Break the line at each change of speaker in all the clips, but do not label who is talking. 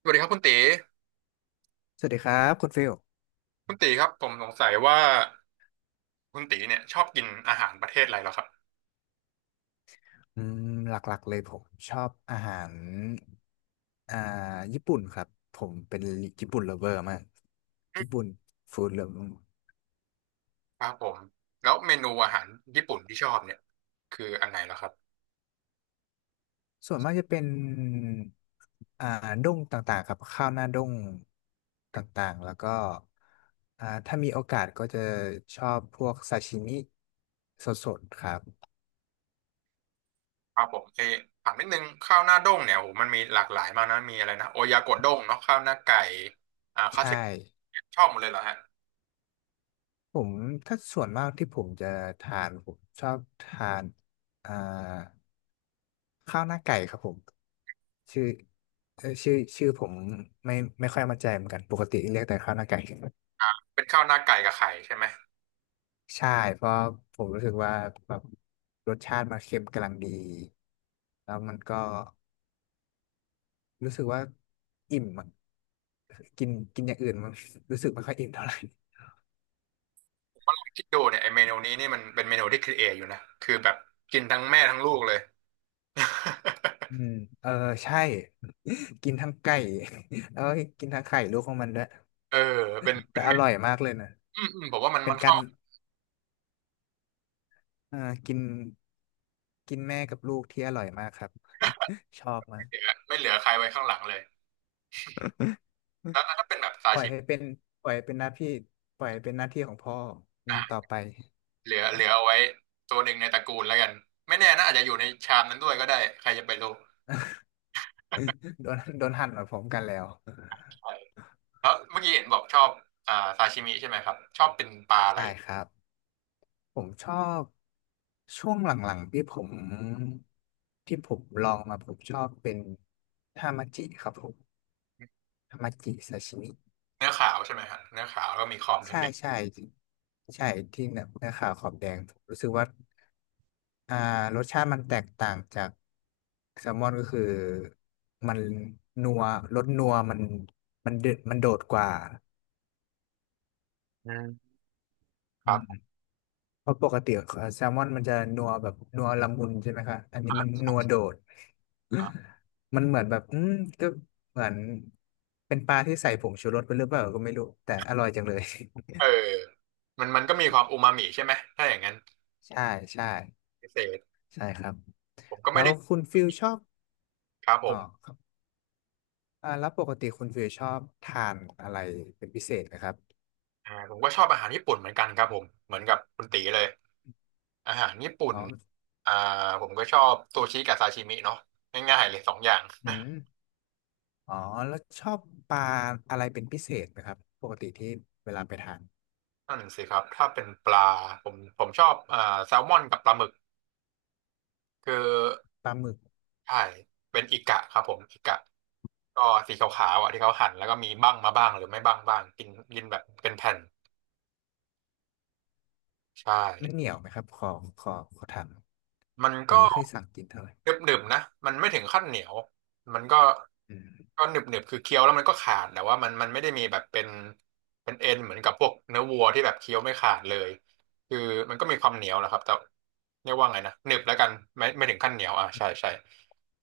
สวัสดีครับคุณตี
สวัสดีครับคุณฟิล
คุณตีครับผมสงสัยว่าคุณตีเนี่ยชอบกินอาหารประเทศอะไรเหรอครับ
อืมหลักๆเลยผมชอบอาหารอ่าญี่ปุ่นครับผมเป็นญี่ปุ่น l o เ e อร์มากญี่ปุ่นฟู้ดเลฟ
ครับผมแล้วเมนูอาหารญี่ปุ่นที่ชอบเนี่ยคืออันไหนเหรอครับ
ส่วนมากจะเป็นอ่าด้งต่างๆครับข้าวหน้าด้งต่างๆแล้วก็ถ้ามีโอกาสก็จะชอบพวกซาชิมิสดๆครับ
ครับผมเออถามนิดนึงข้าวหน้าด้งเนี่ยโอ้โหมันมีหลากหลายมากนะมีอะไรนะโอยากโดด้งเนาะข้าวหน้าไก่ข้าว
ใช่
เสร็จชอบหมดเลยเหรอฮะ
ผมถ้าส่วนมากที่ผมจะทานผมชอบทานอ่าข้าวหน้าไก่ครับผม ชื่อชื่อผมไม่ค่อยมั่นใจเหมือนกันปกติเรียกแต่ข้าวหน้าไก่
เป็นข้าวหน้าไก่กับไข่ใช่ไหม
ใช่เพราะผมรู้สึกว่าแบบรสชาติมันเค็มกำลังดีแล้วมันก็รู้สึกว่าอิ่มอะกินกินอย่างอื่นมัน รู้สึกไม่ค่อยอิ่มเท่าไหร่
คิดดูเนี่ยไอเมนูนี้นี่มันเป็นเมนูที่ครีเอทอยู่นะคือแบบกินทั้งแม่ทั้งลูกเลย
อืมเออใช่ กินทั้งไก่ แล้วก็กินทั้งไข่ลูกของมันด้วย
เออเป็น
แต่
เป็น
อ
เมนู
ร่อยมากเลยนะ
อืมอืมผมว่ามัน
เป็
มั
น
น
กา
เข้า
รเออกินกินแม่กับลูกที่อร่อยมากครับ ชอบมาก
เหลือไม่เหลือใครไว้ข้างหลังเลยแล้วถ้าเป็นแบบซา
ปล่อย
ชิมิ
ให้เป็นปล่อยให้เป็นหน้าที่ปล่อยให้เป็นหน้าที่ของพ่ออืมต่อ
อ่ะ
ไป
เหลือเอาไว้ตัวหนึ่งในตระกูลแล้วกัน ไม่แน่นะอาจจะอยู่ในชามนั้นด้วยก็ได้ใครจะไปรู้
โดนหั่นเหมือนผมกันแล้ว
ใช่แล้วเมื่อกี้เห็นบอกชอบซาชิมิใช่ไหมครับ ชอบเป็นปลาอะไร
ใช่
เหรอ
ครับผมชอบช่วงหลังๆที่ผมลองมาผมชอบเป็นทามาจิครับผมทามาจิซาชิมิ
เนื้อขาวใช่ไหมฮะเนื้อขาวแล้วก็มีขอบ
ใช่
แดง
ใช่ใช่ที่เนื้อขาวขอบแดงผมรู้สึกว่าอ่ารสชาติมันแตกต่างจากแซลมอนก็คือมันนัวรสนัวมันเดดมันโดดกว่า
ๆอืมๆค
อื
รั
ม
บ
เพราะปกติแซลมอนมันจะนัวแบบนัวละมุนใช่ไหมคะอันนี้มันนัวโดด
อ่า
มันเหมือนแบบอืมก็เหมือนเป็นปลาที่ใส่ผงชูรสไปหรือเปล่าก็ไม่รู้แต่อร่อยจังเลย
เออมันก็มีความอูมามิใช่ไหม ถ้าอย่างนั้น
ใช่ใช่
พิเศษ
ใช่ครับ
ผมก็
แล้
ไม่
ว
ได้
คุณฟิลชอบ
ครับผ
อ๋อ
ม
ครับแล้วปกติคุณฟิลชอบทานอะไรเป็นพิเศษนะครับ
ผมก็ชอบอาหารญี่ปุ่นเหมือนกันครับผมเหมือนกับคุณตีเลย อาหารญี่ปุ่น
อ๋อ
อ่าผมก็ชอบซูชิกับซาชิมิเนาะง่ายๆเลยสองอย่าง
อืมอ๋อแล้วชอบปลาอะไรเป็นพิเศษไหมครับปกติที่เวลาไปทาน
นั่นสิครับถ้าเป็นปลาผมชอบแซลมอนกับปลาหมึกคือ
ปลาหมึก
ใช่เป็นอิกะครับผมอิกะก็สีขาวๆอ่ะที่เขาหั่นแล้วก็มีบ้างมาบ้างหรือไม่บ้างบ้างกินกินแบบเป็นแผ่นใช่
มันเหนียวไหมครับขอขอถาม
มัน
ผม
ก็
ไม่เคยสั่งกินเท่าไหร่
หนึบๆนะมันไม่ถึงขั้นเหนียวมันก็
อืม
ก็หนึบๆคือเคี้ยวแล้วมันก็ขาดแต่ว่ามันมันไม่ได้มีแบบเป็นเอ็นเหมือนกับพวกเนื้อวัวที่แบบเคี้ยวไม่ขาดเลยคือมันก็มีความเหนียวแหละครับแต่เรียกว่าไงนะหนึบแล้วกันไม่ถึงขั้นเหนียวอ่ะใช่ใช่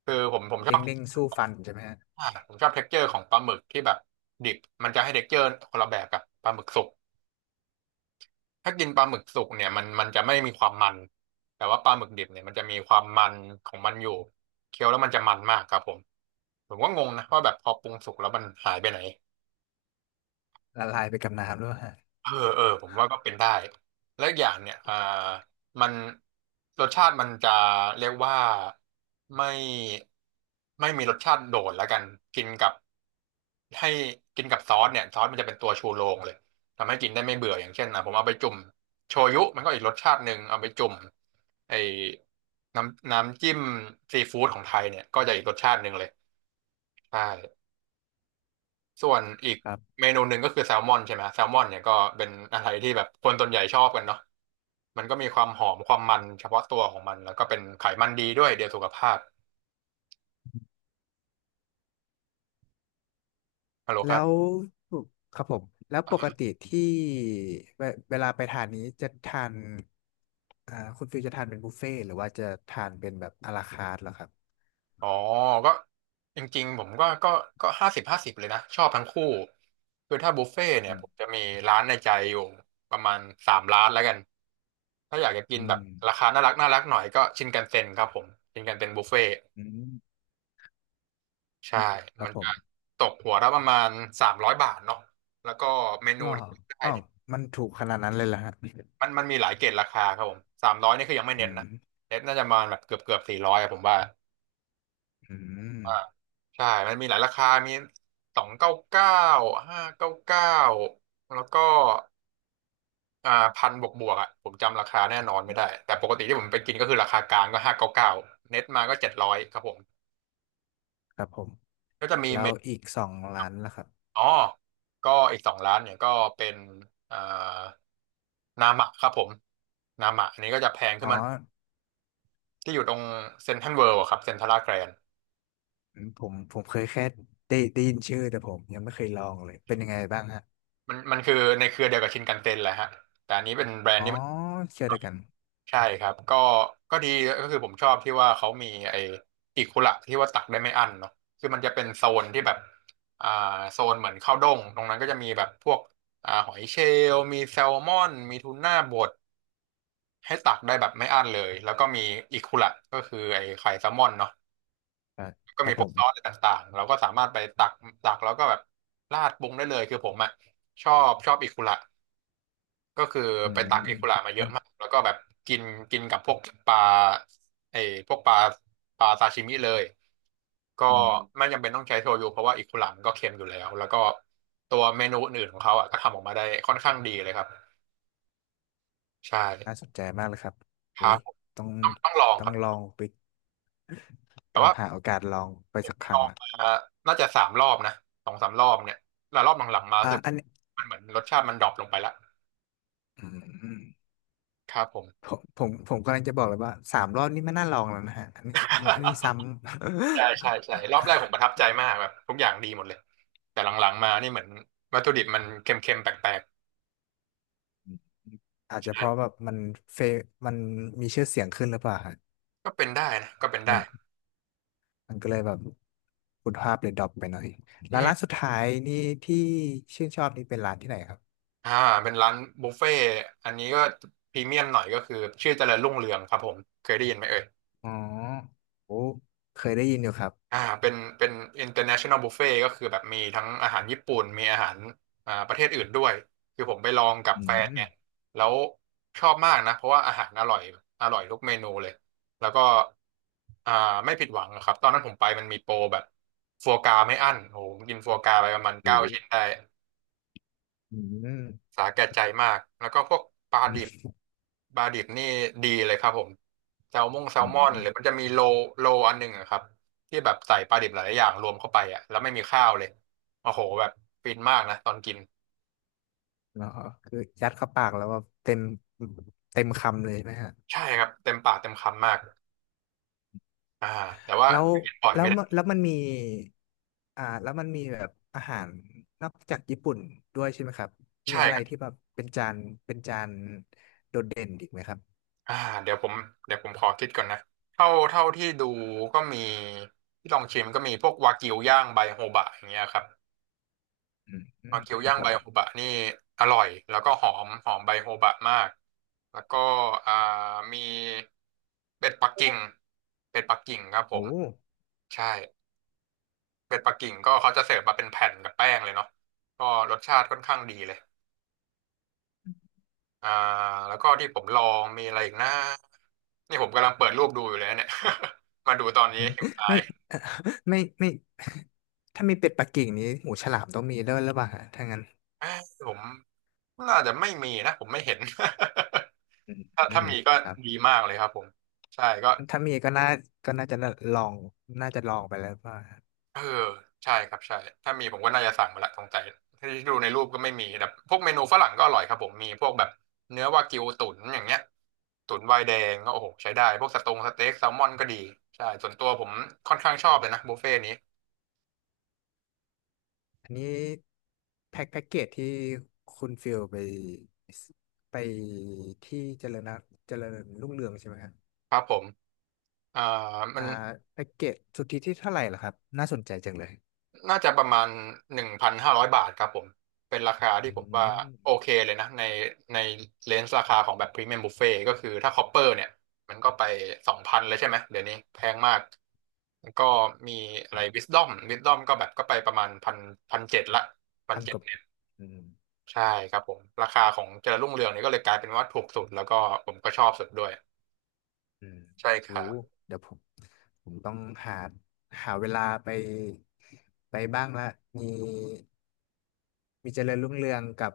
คือผมชอ
เด้ง
บ
เด้งสู้ฟันใช่ไหมฮะ
ผมชอบเท็กเจอร์ของปลาหมึกที่แบบดิบมันจะให้เท็กเจอร์คนละแบบกับปลาหมึกสุก ถ้ากินปลาหมึกสุกเนี่ยมันจะไม่มีความมันแต่ว่าปลาหมึกดิบเนี่ยมันจะมีความมันของมันอยู่เคี้ยวแล้วมันจะมันมากครับผมผมก็งงนะว่าแบบพอปรุงสุกแล้วมันหายไปไหน
ละลายไปกับน้ำด้วยฮะ
เออเออผมว่าก็เป็นได้แล้วอกอย่างเนี่ยมันรสชาติมันจะเรียกว่าไม่ไม่มีรสชาติโดดแล้วกันกินกับให้กินกับซอสเนี่ยซอสมันจะเป็นตัวชูโรงเลยทำให้กินได้ไม่เบื่ออย่างเช่นนะผมเอาไปจุ่มโชยุมันก็อีกรสชาติหนึ่งเอาไปจุ่มไอ้น้ำจิ้มซีฟู้ดของไทยเนี่ยก็จะอีกรสชาติหนึ่งเลยใช่ ส่วนอีก
ครับ
เมนูหนึ่งก็คือแซลมอนใช่ไหมแซลมอนเนี่ยก็เป็นอะไรที่แบบคนส่วนใหญ่ชอบกันเนาะมันก็มีความหอมความมันเฉพาะตัวของมันแล้วก็เป็นไขมันดีด้วยเดียวสุขภาพฮัลโหลครั
แล้
บ
วครับผมแล้วปกติที่เวลาไปทานนี้จะทานคุณฟิลจะทานเป็นบุฟเฟ่ต์หรือว่าจะทานเป็นแบบอะลาคาร์ทเหรอครับ
อ๋อก็จริงๆผมก็ก็50/50เลยนะชอบทั้งคู่คือถ้าบุฟเฟ่ต์เนี่
อื
ย
ม
ผมจะมีร้านในใจอยู่ประมาณสามร้านแล้วกันถ้าอยากจะกิน
อื
แบบ
ม
ราคาน่ารักน่ารักหน่อยก็ชินคันเซ็นครับผมชินคันเซ็นบุฟเฟ่ต์
อืม
ใช่
ครั
มั
บ
น
ผ
จะ
ม
ตกหัวละประมาณ300 บาทเนาะแล้วก็เม
ห
นู
รอ
ที่ได้
อ๋อ
เนี่ย
มันถูกขนาดนั้นเลยเหรอฮะ
มันมีหลายเกรดราคาครับผมสามร้อยนี่คือยังไม่
อื
เน้น
ม
นะเน้นน่าจะประมาณแบบเกือบ400ผมว่า
อืม
ว่าใช่มันมีหลายราคามี299ห้าเก้าเก้าแล้วก็อ่าพันบวกอ่ะผมจำราคาแน่นอนไม่ได้แต่ปกติที่ผมไปกินก็คือราคากลางก็ห้าเก้าเก้าเน็ตมาก็700ครับผม
ครับผม
ก็จะมี
แล้
เม
วอีกสองร้านล่ะครับ
อ๋อก็อีกสองร้านเนี่ยก็เป็นเอ่อนามะครับผมนามะอันนี้ก็จะแพงขึ้น
อ๋อ
มาที่อยู่ตรงเซ็นทรัลเวิลด์ะครับเซ็นทรัลลาดแกรน
อืมผมเคยแค่ได้ยินชื่อแต่ผมยังไม่เคยลองเลยเป็นยังไงบ้างฮะ
มันคือในเครือเดียวกับชินคันเซ็นแหละฮะแต่อันนี้เป็นแบรน
อ๋
ด์
อ
ที่มัน
เชื่อเด้วยวกัน
ใช่ครับก็ก็ดีก็คือผมชอบที่ว่าเขามีไอ้อิคุระที่ว่าตักได้ไม่อั้นเนาะคือมันจะเป็นโซนที่แบบอ่าโซนเหมือนข้าวด้งตรงนั้นก็จะมีแบบพวกหอยเชลล์มีแซลมอนมีทูน่าบด ให้ตักได้แบบไม่อั้นเลยแล้วก็มีอิคุระก็คือไอ้ไข่แซลมอนเนาะ
ครับ
ก็
ครั
มี
บ
พ
ผ
วก
ม
ซอสอะไรต่างๆเราก็สามารถไปตักแล้วก็แบบราดปรุงได้เลยคือผมอ่ะชอบอิคุระก็คือ
อื
ไปตักอิ
ม
คุระมาเย
มั
อะ
น
มากแล้วก็แบบกินกินกับพวกปลาไอ้พวกปลาซาชิมิเลยก็
อืม
ไม่จำเป็นต้องใช้โชยุเพราะว่าอิคุระมันก็เค็มอยู่แล้วแล้วก็ตัวเมนูอื่นๆของเขาอ่ะก็ทำออกมาได้ค่อนข้างดีเลยครับใช่
น่าสนใจมากเลยครับ
ค
อุ้
รั
ย
บผม
ต้อง
ต้องลองครั
ลอ
บ
งไป
แต่
ต้อง
ว่า
หาโอกาสลองไปสักค
ล
รั้
อ
ง
ง
ละ
มาน่าจะ3 รอบนะ2-3 รอบเนี่ยแล้วรอบหลังๆมารู้สึก
อันนี้
มันเหมือนรสชาติมันดรอปลงไปละ
อืม
ครับผม
ผมกำลังจะบอกเลยว่าสามรอบนี่ไม่น่าลองแล้วนะฮะอันนี้ซ้ำ
ใช่ใช่ใช่รอบแรกผมประทับใจมากแบบทุกอย่างดีหมดเลย แต่หลังๆมานี่เหมือนวัตถุดิบมันเค็มๆแปลก
อาจจะเพราะแบบมันเฟมันมีชื่อเสียงขึ้นหรือเปล่าฮะ
ๆก็เป็นได้นะก็เป็น
มั
ได้
น มันก็เลยแบบคุณภาพเลยดรอปไปหน่อย
อื
ร้าน
ม
สุดท้ายนี่ที่ชื่นชอบนี่เป็นร้านที่ไหนครับ
อ่าเป็นร้านบุฟเฟ่ต์อันนี้ก็พรีเมียมหน่อยก็คือชื่อเจริญรุ่งเรืองครับผมเคยได้ยินไหมเอ่ย
อ๋อโอ้เคยได้ยินอยู่ครับ
เป็น international buffet ก็คือแบบมีทั้งอาหารญี่ปุ่นมีอาหารประเทศอื่นด้วยคือผมไปลองกับ
อื
แฟนเนี่
ม
ยแล้วชอบมากนะเพราะว่าอาหารอร่อยอร่อยทุกเมนูเลยแล้วก็อ่าไม่ผิดหวังนะครับตอนนั้นผมไปมันมีโปรแบบฟัวกราไม่อั้นโอ้โหผมกินฟัวกราไปประมาณเก้า
โอ้
ชิ้นได้
อืม
สาแก่ใจมากแล้วก็พวกปลา
อื
ดิบ
ม
ปลาดิบนี่ดีเลยครับผมแซลมงแซล
อื
มอนหรื
ม
อมันจะมีโลอันหนึ่งอะครับที่แบบใส่ปลาดิบหลายๆอย่างรวมเข้าไปอะแล้วไม่มีข้าวเลยโอ้โหแบบฟินมากนะตอนกิน
เนาะคือยัดเข้าปากแล้วว่าเต็มคำเลยใช่ไหมฮะ
ใช่ครับเต็มปากเต็มคำมากอ่าแต่ว่า
แล้ว
กินบ่อย
แล้ว
ไม่
มัน
ได้
แล้วมันมีแล้วมันมีแบบอาหารนอกจากญี่ปุ่นด้วยใช่ไหมครับมี
ใช่
อะไร
ครับ
ที่แบบเป็นจานเป็นจานโดดเด่นอีกไหมครับ
อ่าเดี๋ยวผมเดี๋ยวผมขอคิดก่อนนะเท่าที่ดูก็มีที่ลองชิมก็มีพวกวากิวย่างใบโฮบะอย่างเงี้ยครับ
อืมอื
วา
ม
กิว
ครับ
ย่าง
ผ
ใบ
ม
โฮบะนี่อร่อยแล้วก็หอมหอมใบโฮบะมากแล้วก็อ่ามีเป็ดปักกิ่งเป็ดปักกิ่งครับผ
โอ้
มใช่เป็ดปักกิ่งก็เขาจะเสิร์ฟมาเป็นแผ่นกับแป้งเลยเนาะก็รสชาติค่อนข้างดีเลยอ่าแล้วก็ที่ผมลองมีอะไรอีกนะนี่ผมกำลังเปิดรูปดูอยู่เลยนะเนี่ย มาดูตอนนี้หิวตา
ไม่
ย
ไม่ ถ้ามีเป็ดปักกิ่งนี้หูฉลามต้องมีด้วยหรือเปล่าฮะถ้างั้น
เอ้ยผมน่าจะไม่มีนะผมไม่เห็น
อืม
ถ้า
อื
ถ้า
ม
มีก็
ครั
ดี
บ
มากเลยครับผมใช่ก็
ถ้ามีก็น่าจะลองน่าจะลองไปแล้วว่า
เออใช่ครับใช่ถ้ามีผมก็น่าจะสั่งมาละสงสัยที่ดูในรูปก็ไม่มีแต่พวกเมนูฝรั่งก็อร่อยครับผมมีพวกแบบเนื้อวากิวตุ๋นอย่างเงี้ยตุ๋นไวน์แดงก็โอ้โหใช้ได้พวกสตงสเต็กแซลมอนก็ดีใช่ส่วนตัวผมค่อนข้างชอบเลยนะบุฟเฟ่ต์นี้
อันนี้แพ็คแพ็กเกจที่คุณฟิลไปไปที่เจริญนะเจริญรุ่งเรืองใช่ไหมครับ
ครับผมอ่ามั
อ่า
น
แพ็กเกจสุทธิที่เท่าไหร่ล่ะครับน่าสนใจจังเลย
น่าจะประมาณ1,500 บาทครับผมเป็นราคาที่
อื
ผมว่า
ม
โอเคเลยนะในในเลนส์ราคาของแบบพรีเมียมบุฟเฟ่ก็คือถ้าคอปเปอร์เนี่ยมันก็ไป2,000เลยใช่ไหมเดี๋ยวนี้แพงมากแล้วก็มีอะ
ค
ไร
รับ
วิสดอมก็แบบก็ไปประมาณพันเจ็ดละพัน
พัน
เจ็
ก
ด
ว่า
เนี่ย
อืม
ใช่ครับผมราคาของเจริญรุ่งเรืองเนี่ยก็เลยกลายเป็นว่าถูกสุดแล้วก็ผมก็ชอบสุดด้วย
อืม
ใช่ค
โอ้
รับ
เดี๋ยวผมต้องหาเวลาไปบ้างละมีเจริญรุ่งเรืองกับ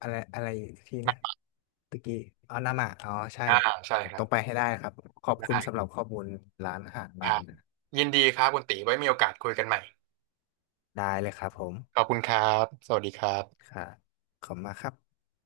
อะไรอะไรที่นะตะกี้อ๋อนามาอ๋อใช่
อ่าใช่
ผ
ค
ม
รั
ต้
บ
องไปให้ได้ครับขอบคุณ
ได้
สำหรับข้อมูลร้านอาหาร
ค
มาก
รั
เล
บ
ยนะ
ยินดีครับคุณตีไว้มีโอกาสคุยกันใหม่
ได้เลยครับผม
ขอบคุณครับ สวัสดีครับ
ค่ะขอบคุณมากครับ